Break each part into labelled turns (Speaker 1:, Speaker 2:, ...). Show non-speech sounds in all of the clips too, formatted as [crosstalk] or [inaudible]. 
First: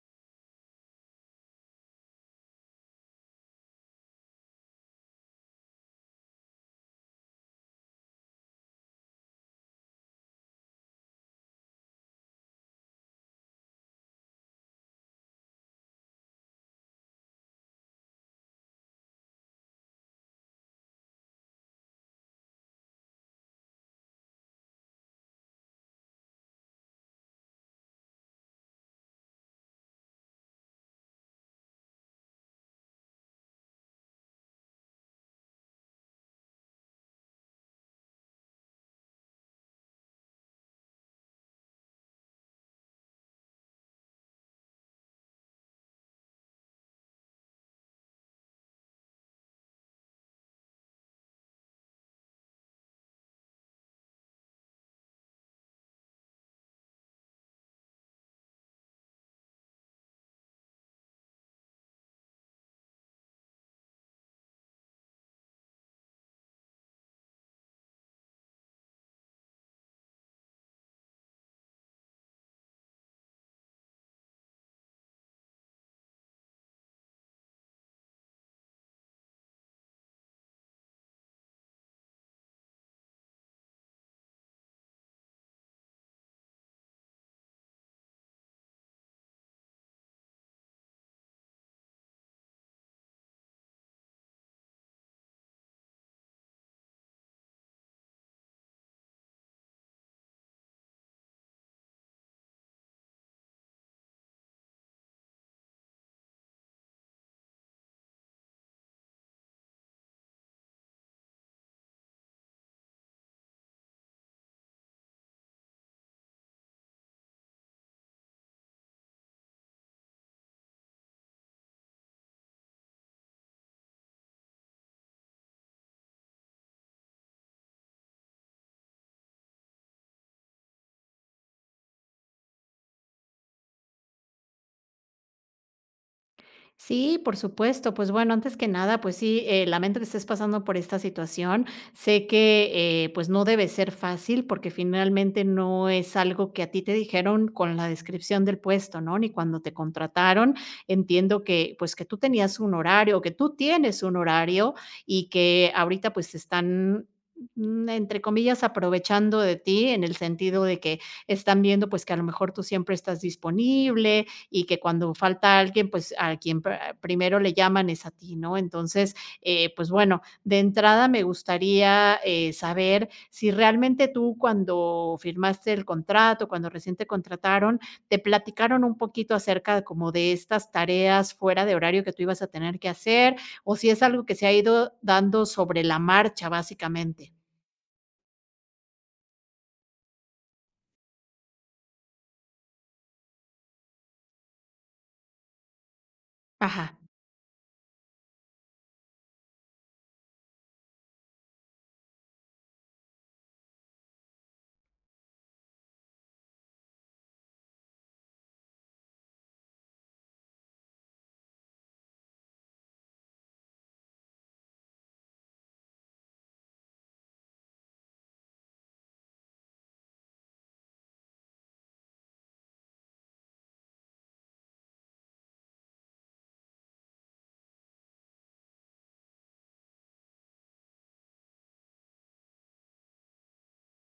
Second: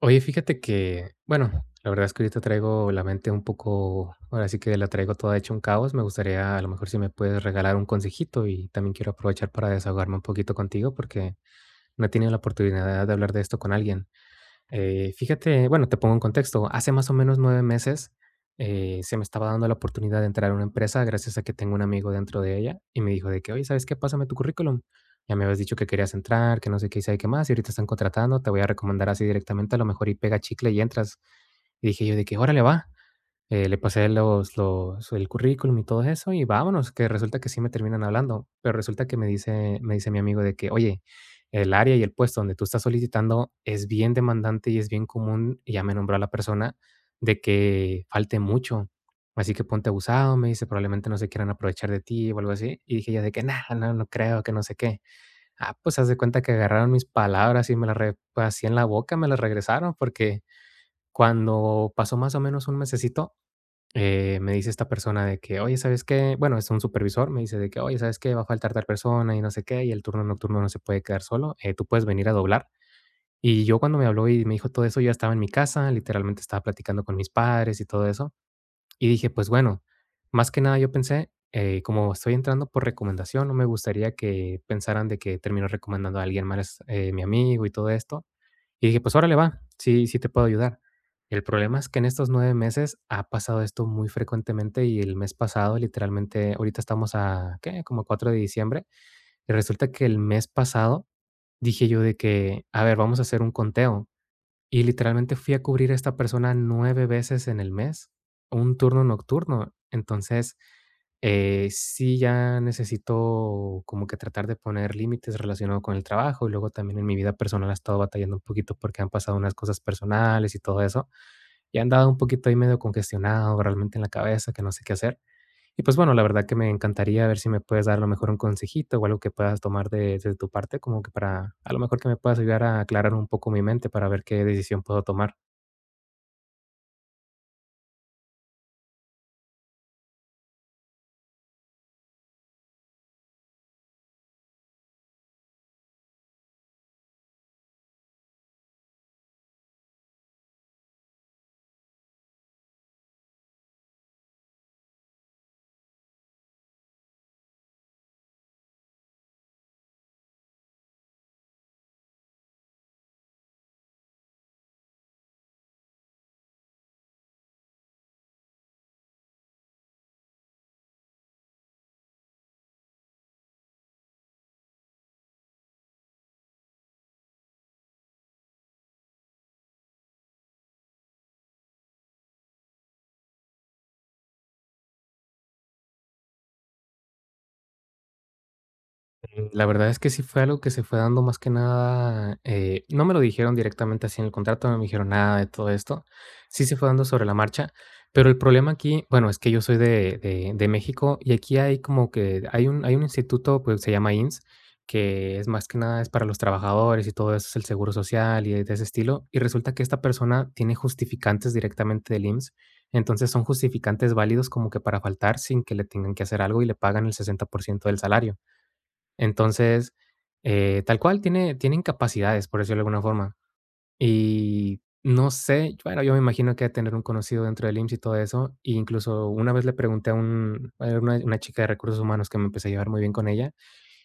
Speaker 1: Oye, fíjate que, bueno, la verdad es que ahorita traigo la mente un poco, ahora sí que la traigo toda hecha un caos. Me gustaría, a lo mejor, si me puedes regalar un consejito y también quiero aprovechar para desahogarme un poquito contigo porque no he tenido la oportunidad de hablar de esto con alguien. Fíjate, bueno, te pongo en contexto. Hace más o menos nueve meses se me estaba dando la oportunidad de entrar a una empresa gracias a que tengo un amigo dentro de ella y me dijo de que, oye, ¿sabes qué? Pásame tu currículum. Ya me habías dicho que querías entrar, que no sé qué hice y sabe qué más, y ahorita están contratando, te voy a recomendar así directamente, a lo mejor y pega chicle y entras. Y dije yo de que, órale, va. Le pasé los el currículum y todo eso, y vámonos, que resulta que sí me terminan hablando. Pero resulta que me dice mi amigo de que: "Oye, el área y el puesto donde tú estás solicitando es bien demandante y es bien común", y ya me nombró a la persona, de que falte mucho. Así que ponte abusado, me dice, probablemente no se quieran aprovechar de ti o algo así. Y dije ya de que: "No, no, no creo, que no sé qué". Ah, pues haz de cuenta que agarraron mis palabras y me las re pues, así en la boca me las regresaron, porque cuando pasó más o menos un mesecito, me dice esta persona de que, oye, ¿sabes qué? Bueno, es un supervisor, me dice de que, oye, ¿sabes qué? Va a faltar tal persona y no sé qué, y el turno nocturno no se puede quedar solo, tú puedes venir a doblar. Y yo cuando me habló y me dijo todo eso, yo estaba en mi casa, literalmente estaba platicando con mis padres y todo eso. Y dije, pues bueno, más que nada yo pensé, como estoy entrando por recomendación, no me gustaría que pensaran de que termino recomendando a alguien más, mi amigo y todo esto. Y dije, pues órale, va, sí, sí te puedo ayudar. El problema es que en estos 9 meses ha pasado esto muy frecuentemente y el mes pasado, literalmente, ahorita estamos a, ¿qué? Como 4 de diciembre, y resulta que el mes pasado dije yo de que, a ver, vamos a hacer un conteo. Y literalmente fui a cubrir a esta persona 9 veces en el mes, un turno nocturno. Entonces, sí ya necesito como que tratar de poner límites relacionado con el trabajo y luego también en mi vida personal he estado batallando un poquito porque han pasado unas cosas personales y todo eso. Y he andado un poquito ahí medio congestionado realmente en la cabeza que no sé qué hacer. Y pues bueno, la verdad que me encantaría ver si me puedes dar a lo mejor un consejito o algo que puedas tomar de tu parte, como que para a lo mejor que me puedas ayudar a aclarar un poco mi mente para ver qué decisión puedo tomar.
Speaker 2: Sí, por supuesto. Pues bueno, antes que nada, pues sí, lamento que estés pasando por esta situación. Sé que pues no debe ser fácil porque finalmente no es algo que a ti te dijeron con la descripción del puesto, ¿no? Ni cuando te contrataron. Entiendo que pues que tú tenías un horario, que tú tienes un horario y que ahorita pues te están entre comillas, aprovechando de ti en el sentido de que están viendo pues que a lo mejor tú siempre estás disponible, y que cuando falta alguien, pues a quien primero le llaman es a ti, ¿no? Entonces, pues bueno, de entrada me gustaría saber si realmente tú cuando firmaste el contrato, cuando recién te contrataron, te platicaron un poquito acerca como de estas tareas fuera de horario que tú ibas a tener que hacer o si es algo que se ha ido dando sobre la marcha, básicamente.
Speaker 1: Mm, la verdad es que sí fue algo que se fue dando más que nada, no me lo dijeron directamente así en el contrato, no me dijeron nada de todo esto. Sí se fue
Speaker 2: Ajá.
Speaker 1: dando sobre la marcha, pero el problema aquí, bueno, es que yo soy de México y aquí hay como que hay un instituto, pues, se llama IMSS, que es más que nada es para los trabajadores y todo eso, es el seguro social y de ese estilo, y resulta que esta persona tiene justificantes directamente del IMSS. Entonces, son justificantes válidos como que para faltar sin que le tengan que hacer algo y le pagan el 60% del salario. Entonces, tal cual, tienen capacidades, por decirlo de alguna forma. Y no sé, bueno, yo me imagino que tener un conocido dentro del IMSS y todo eso. E incluso una vez le pregunté a un a una chica de recursos humanos que me empecé a llevar muy bien con ella,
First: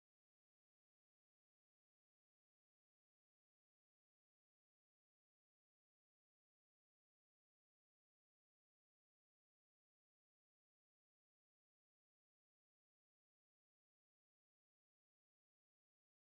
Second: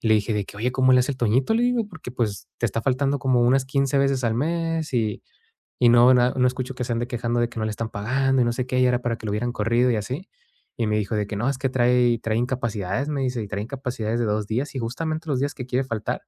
Speaker 1: y le dije de que: "Oye, ¿cómo le hace el Toñito?", le digo, "porque, pues, te está faltando como unas 15 veces al mes y no, na no escucho que se ande quejando de que no le están pagando y no sé qué, y era para que lo hubieran corrido y así. Y me dijo de que: "No, es que trae incapacidades", me dice: "Y trae incapacidades de 2 días", y justamente los días que quiere faltar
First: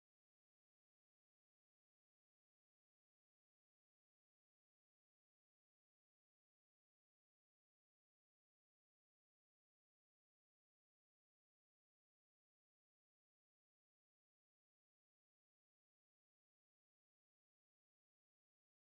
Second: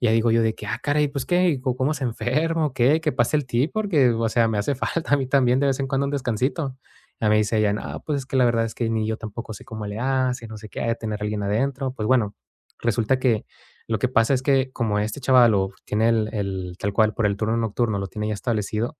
Speaker 1: y ya digo yo de que, ah, caray, pues qué, ¿cómo se enferma o qué? Que pase el tip, porque, o sea, me hace [laughs] falta a mí también de vez en cuando un descansito. Ya me dice ella, no, pues es que la verdad es que ni yo tampoco sé cómo le hace, no sé qué, ha de tener alguien adentro. Pues bueno, resulta que lo que pasa es que como este chaval lo tiene tal cual por el turno nocturno, lo tiene ya establecido,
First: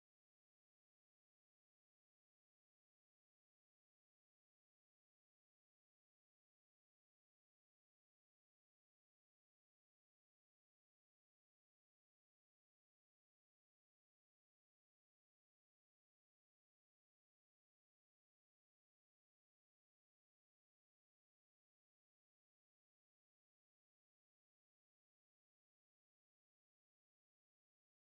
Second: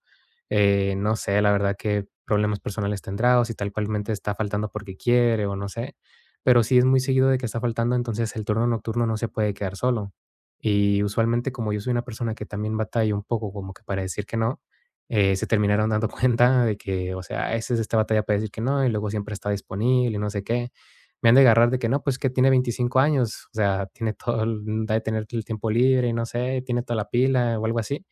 Speaker 1: no sé, la verdad que problemas personales tendrá o si tal cualmente está faltando porque quiere o no sé, pero sí es muy seguido de que está faltando, entonces el turno nocturno no se puede quedar solo. Y usualmente, como yo soy una persona que también batalla un poco como que para decir que no, se terminaron dando [laughs] cuenta de que, o sea, esa es esta batalla para decir que no, y luego siempre está disponible y no sé qué. Me han de agarrar de que no, pues que tiene 25 años, o sea, tiene todo, ha de tener el tiempo libre y no sé, tiene toda la pila o algo así,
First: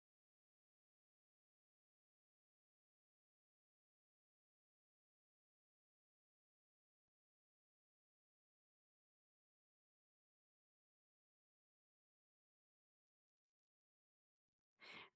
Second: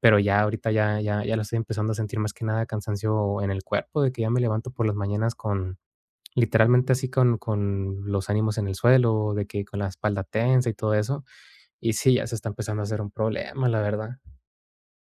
Speaker 1: pero ya ahorita ya lo estoy empezando a sentir más que nada cansancio en el cuerpo, de que ya me levanto por las mañanas con, literalmente así con los ánimos en el suelo, de que con la espalda tensa y todo eso y sí, ya se está empezando a hacer un problema, la verdad.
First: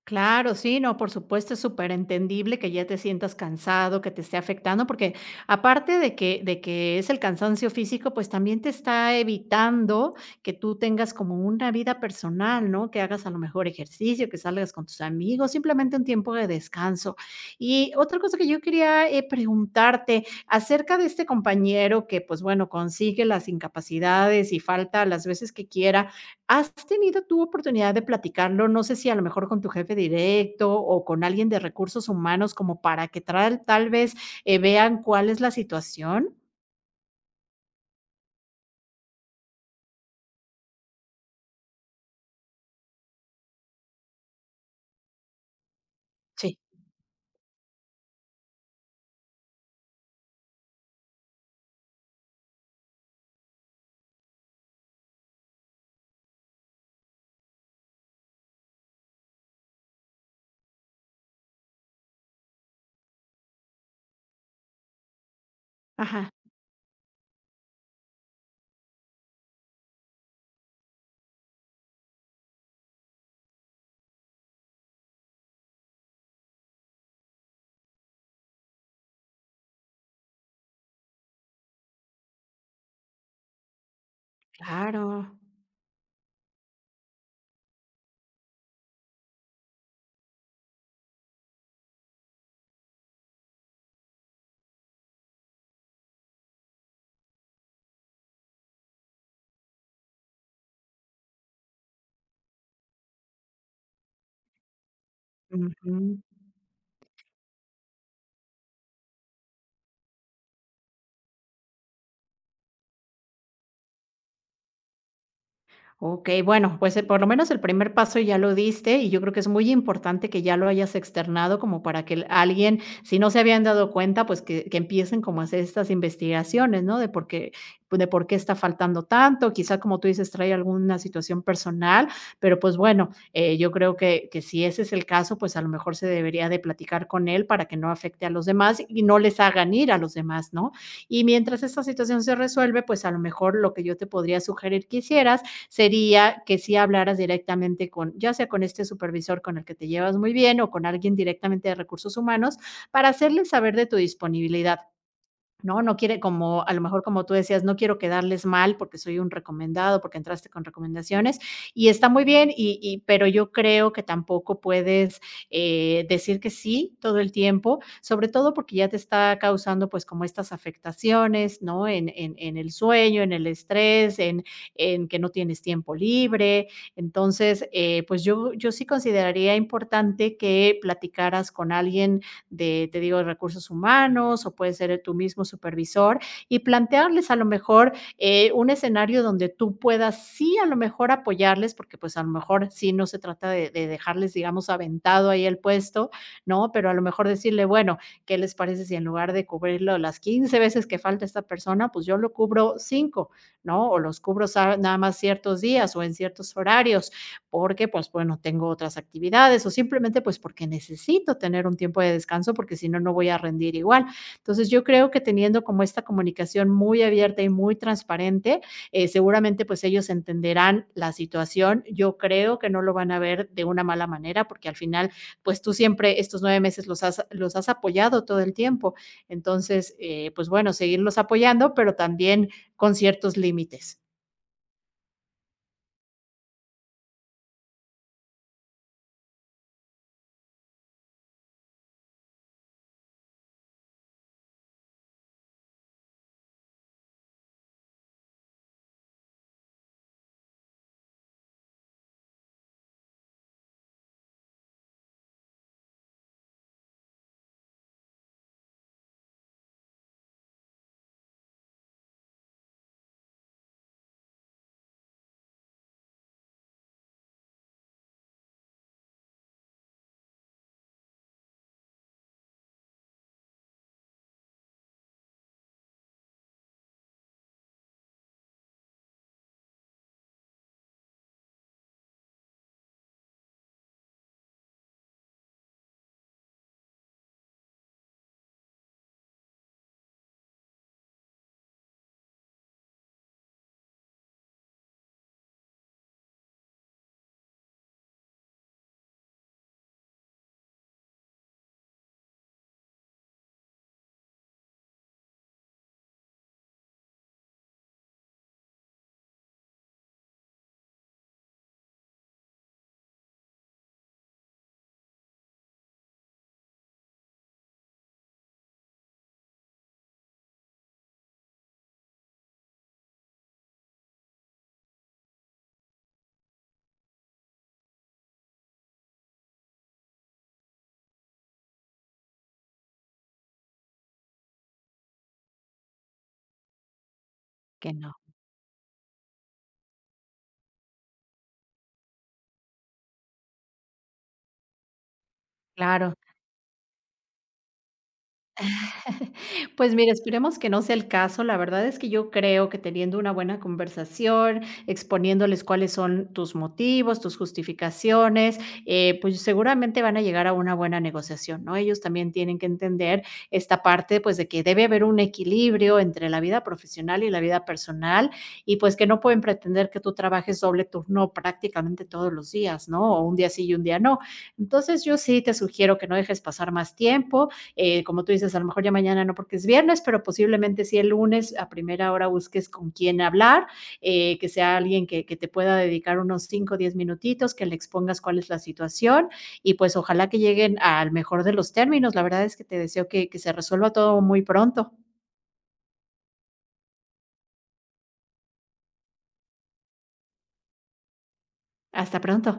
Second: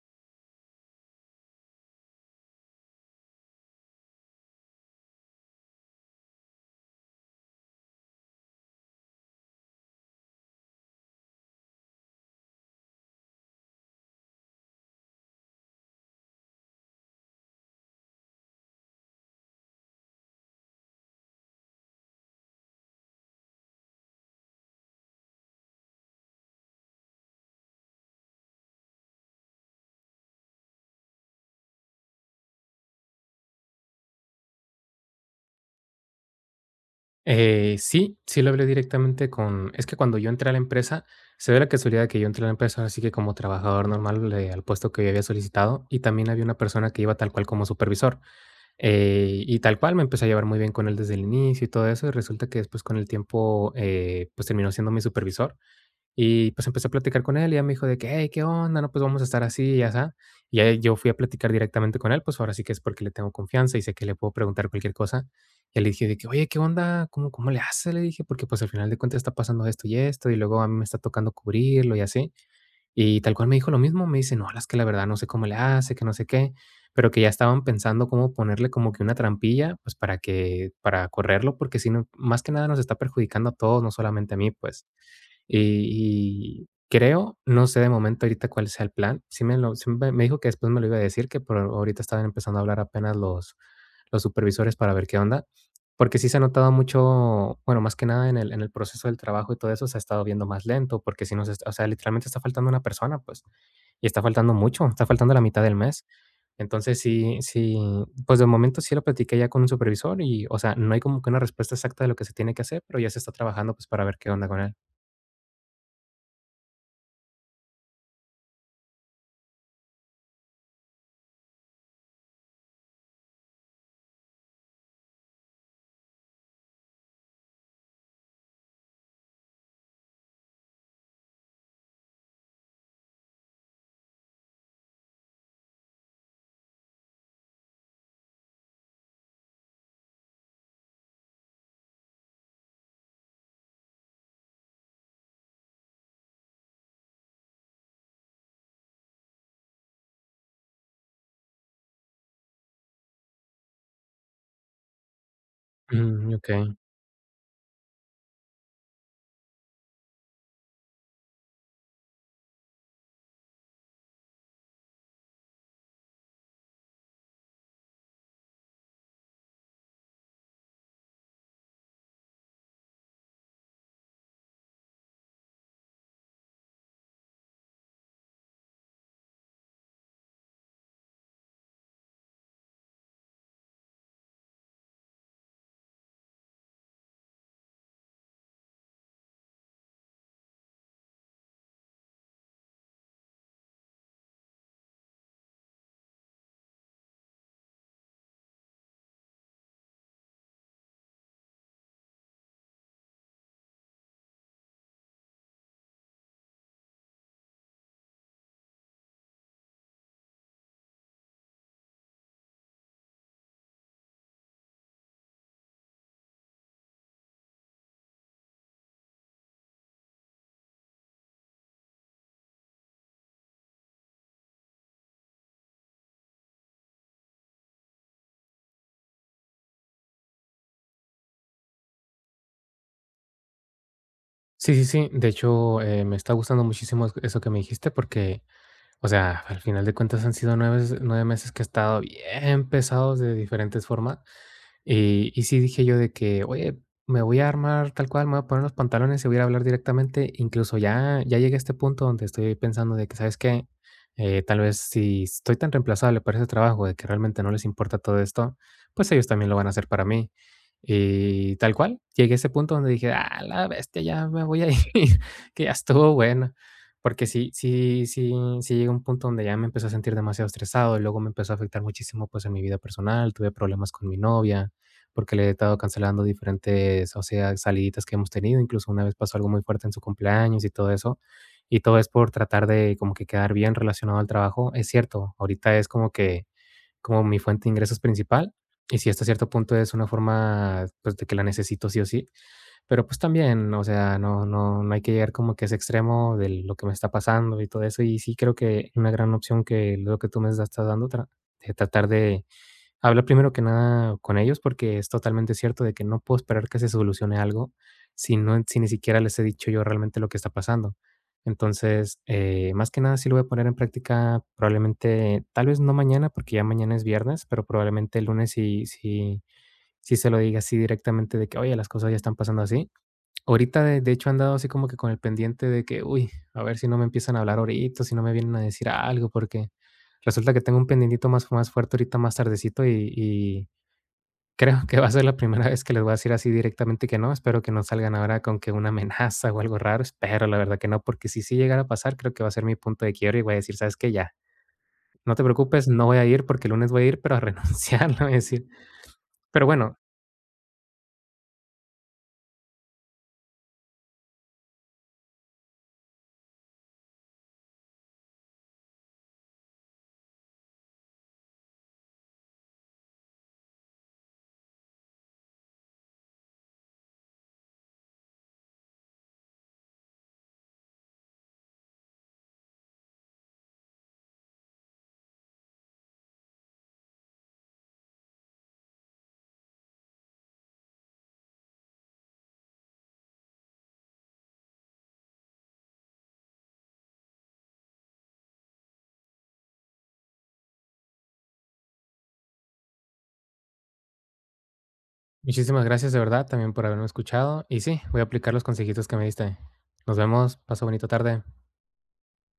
Speaker 2: Claro, sí, no, por supuesto, es superentendible que ya te sientas cansado, que te esté afectando, porque aparte de que es el cansancio físico, pues también te está evitando que tú tengas como una vida personal, ¿no? Que hagas a lo mejor ejercicio, que salgas con tus amigos, simplemente un tiempo de descanso. Y otra cosa que yo quería, preguntarte acerca de este compañero que, pues, bueno, consigue las incapacidades y falta las veces que quiera. ¿Has tenido tu oportunidad de platicarlo? No sé si a lo mejor con tu jefe directo o con alguien de recursos humanos como para que tal vez, vean cuál es la situación.
Speaker 1: Sí, sí lo hablé directamente con es que cuando yo entré a la empresa, se ve la casualidad que yo entré a la empresa, así que como trabajador normal, al puesto que yo había solicitado, y también había una
Speaker 2: Sí.
Speaker 1: persona que iba tal cual como supervisor. Y tal cual me empecé a llevar muy bien con él desde el inicio y todo eso, y resulta que después con el tiempo, pues terminó siendo mi supervisor. Y pues empecé a platicar con él y ya me dijo de que: "Hey, ¿qué onda? No, pues vamos a estar así y asá". Y ya yo fui a platicar directamente con él, pues ahora sí que es porque le tengo confianza y sé que le puedo preguntar cualquier cosa. Y le dije de que:
Speaker 2: Ajá,
Speaker 1: "Oye, ¿qué onda? ¿Cómo le hace le dije, porque pues al final de cuentas está pasando esto y esto, y luego a mí me está tocando cubrirlo y así. Y tal cual me dijo lo mismo, me dice: "No, la es que la verdad no sé cómo le hace, que no sé qué", pero que ya estaban pensando cómo ponerle como que una trampilla, pues, para correrlo, porque si no, más que nada nos está perjudicando a todos, no solamente a mí, pues.
Speaker 2: claro.
Speaker 1: Y creo, no sé de momento ahorita cuál sea el plan. Sí me lo sí me dijo que después me lo iba a decir, que por ahorita estaban empezando a hablar apenas los supervisores para ver qué onda. Porque sí se ha notado mucho, bueno, más que nada en el proceso del trabajo y todo eso, se ha estado viendo más lento, porque si nos es o sea, literalmente está faltando una persona, pues, y está faltando mucho, está faltando la mitad del mes. Entonces, pues, de momento sí lo platiqué ya con un supervisor y, o sea, no hay como que una respuesta exacta de lo que se tiene que hacer, pero ya se está trabajando, pues, para ver qué onda con él.
Speaker 2: Ok, bueno, pues, por lo menos el primer paso ya lo diste, y yo creo que es muy importante que ya lo hayas externado como para que el alguien, si no se habían dado cuenta, pues, que empiecen como a hacer estas investigaciones, ¿no? De por qué, pues, de por qué está faltando tanto, quizá, como tú dices, trae alguna situación personal, pero, pues, bueno, yo creo que si ese es el caso, pues, a lo mejor se debería de platicar con él para que no afecte a los demás y no les hagan ir a los demás, ¿no? Y mientras esta situación se resuelve, pues, a lo mejor lo que yo te podría sugerir que hicieras sería que si hablaras directamente con, ya sea con este supervisor con el que te llevas muy bien o con alguien directamente de recursos humanos, para hacerles saber de tu disponibilidad. No, no quiere
Speaker 1: Mm, okey.
Speaker 2: como, a lo mejor, como tú decías, no quiero quedarles mal porque soy un recomendado, porque entraste con recomendaciones, y está muy bien, y pero yo creo que tampoco puedes, decir que sí todo el tiempo, sobre todo porque ya te está causando, pues, como estas afectaciones, ¿no? En el sueño, en el estrés, en que no tienes tiempo libre. Entonces, pues, yo sí consideraría importante que platicaras con alguien de, te digo, recursos humanos o puede ser tu mismo supervisor y plantearles a lo mejor un escenario donde tú puedas sí a lo mejor apoyarles, porque pues a lo mejor sí no se trata de dejarles, digamos, aventado ahí el puesto, ¿no? Pero a lo mejor decirle, bueno, ¿qué les parece si en lugar de cubrirlo las 15 veces que falta esta persona, pues yo lo cubro 5? ¿No? O los cubro nada más ciertos días o en ciertos horarios porque, pues, bueno, tengo otras actividades o simplemente, pues, porque necesito tener un tiempo de descanso, porque si no, no voy a rendir igual. Entonces, yo creo que teniendo como esta comunicación muy abierta y muy transparente, seguramente, pues, ellos entenderán la situación. Yo creo que no lo van a ver de una mala manera, porque al final, pues, tú siempre estos 9 meses los has apoyado todo el tiempo. Entonces, pues, bueno, seguirlos apoyando, pero también con ciertos límites,
Speaker 1: Sí, sí, sí. De hecho, me está gustando muchísimo eso que me dijiste porque, o sea, al final de cuentas han sido nueve meses que he estado bien pesados de diferentes formas. Y sí dije yo de que: "Oye, me voy a armar tal cual, me voy a poner los pantalones y voy a ir a hablar directamente". Incluso ya llegué a este punto donde estoy pensando de que, ¿sabes qué? Tal vez si estoy tan reemplazable para ese trabajo de que realmente no les importa todo esto, pues ellos también lo van a hacer para mí. Y tal cual, llegué a ese punto donde dije: ah la bestia, ya me voy a ir, [laughs] que ya estuvo bueno". Porque sí llegué un punto donde ya me empecé a sentir demasiado estresado, y luego me empezó a afectar muchísimo, pues, en mi vida personal, tuve problemas con mi novia porque le he estado cancelando diferentes, o sea, saliditas que hemos tenido. Incluso una vez pasó algo muy fuerte en su cumpleaños y todo eso. Y todo es por tratar de como que quedar bien relacionado al trabajo. Es cierto, ahorita es como que como mi fuente de ingresos principal. Y si hasta cierto punto es una forma pues, de que la necesito sí o sí, pero pues también, o sea, no, no, no hay que llegar como que a ese extremo de lo que me está pasando y todo eso. Y sí creo que una gran opción que lo que tú me estás dando, de tratar de, hablar primero que nada con ellos, porque es totalmente cierto de que no puedo esperar que se solucione algo si no si ni siquiera les he dicho yo realmente lo que está pasando. Entonces, más que nada sí lo voy a poner en práctica probablemente, tal vez no mañana, porque ya mañana es viernes, pero probablemente el lunes sí se lo diga así directamente de que, oye, las cosas ya están pasando así. Ahorita, de hecho, han dado así como que con el pendiente de que, uy, a ver si no me empiezan a hablar ahorita, si no me vienen a decir algo, porque resulta que tengo un pendientito más fuerte ahorita más tardecito y creo que va a ser la primera vez que les voy a decir así directamente que no. Espero que no
Speaker 2: que
Speaker 1: salgan
Speaker 2: no
Speaker 1: ahora con que una amenaza o algo raro, espero la verdad que no, porque si sí llegara a pasar, creo que va a ser mi punto de quiebre y voy a decir: "¿Sabes qué? Ya, no te preocupes, no
Speaker 2: claro.
Speaker 1: voy a ir porque el lunes voy a ir, pero a [laughs] renunciar", le voy a decir.
Speaker 2: [laughs]
Speaker 1: Pero
Speaker 2: Pues
Speaker 1: bueno,
Speaker 2: mira, esperemos que no sea el caso. La verdad es que yo creo que teniendo una buena conversación, exponiéndoles cuáles son tus motivos, tus justificaciones, pues seguramente van a llegar a una buena negociación, ¿no? Ellos también tienen que entender esta parte, pues, de que debe haber un equilibrio entre la vida profesional y la vida personal y pues que no pueden pretender que tú trabajes doble turno prácticamente todos los días, ¿no? O un día sí y un día no. Entonces yo sí te sugiero que no dejes pasar más tiempo, como tú dices, a lo mejor ya mañana no porque es viernes, pero posiblemente sí el lunes a primera hora busques con quién hablar, que sea alguien que te pueda dedicar unos 5 o 10 minutitos, que le expongas cuál es la situación y pues ojalá que lleguen al mejor de los términos. La verdad es que te deseo que se resuelva todo muy pronto.
Speaker 1: muchísimas gracias de verdad también por haberme escuchado y sí, voy a aplicar los consejitos que me diste. Nos vemos, pasa bonita tarde.
Speaker 2: Hasta pronto.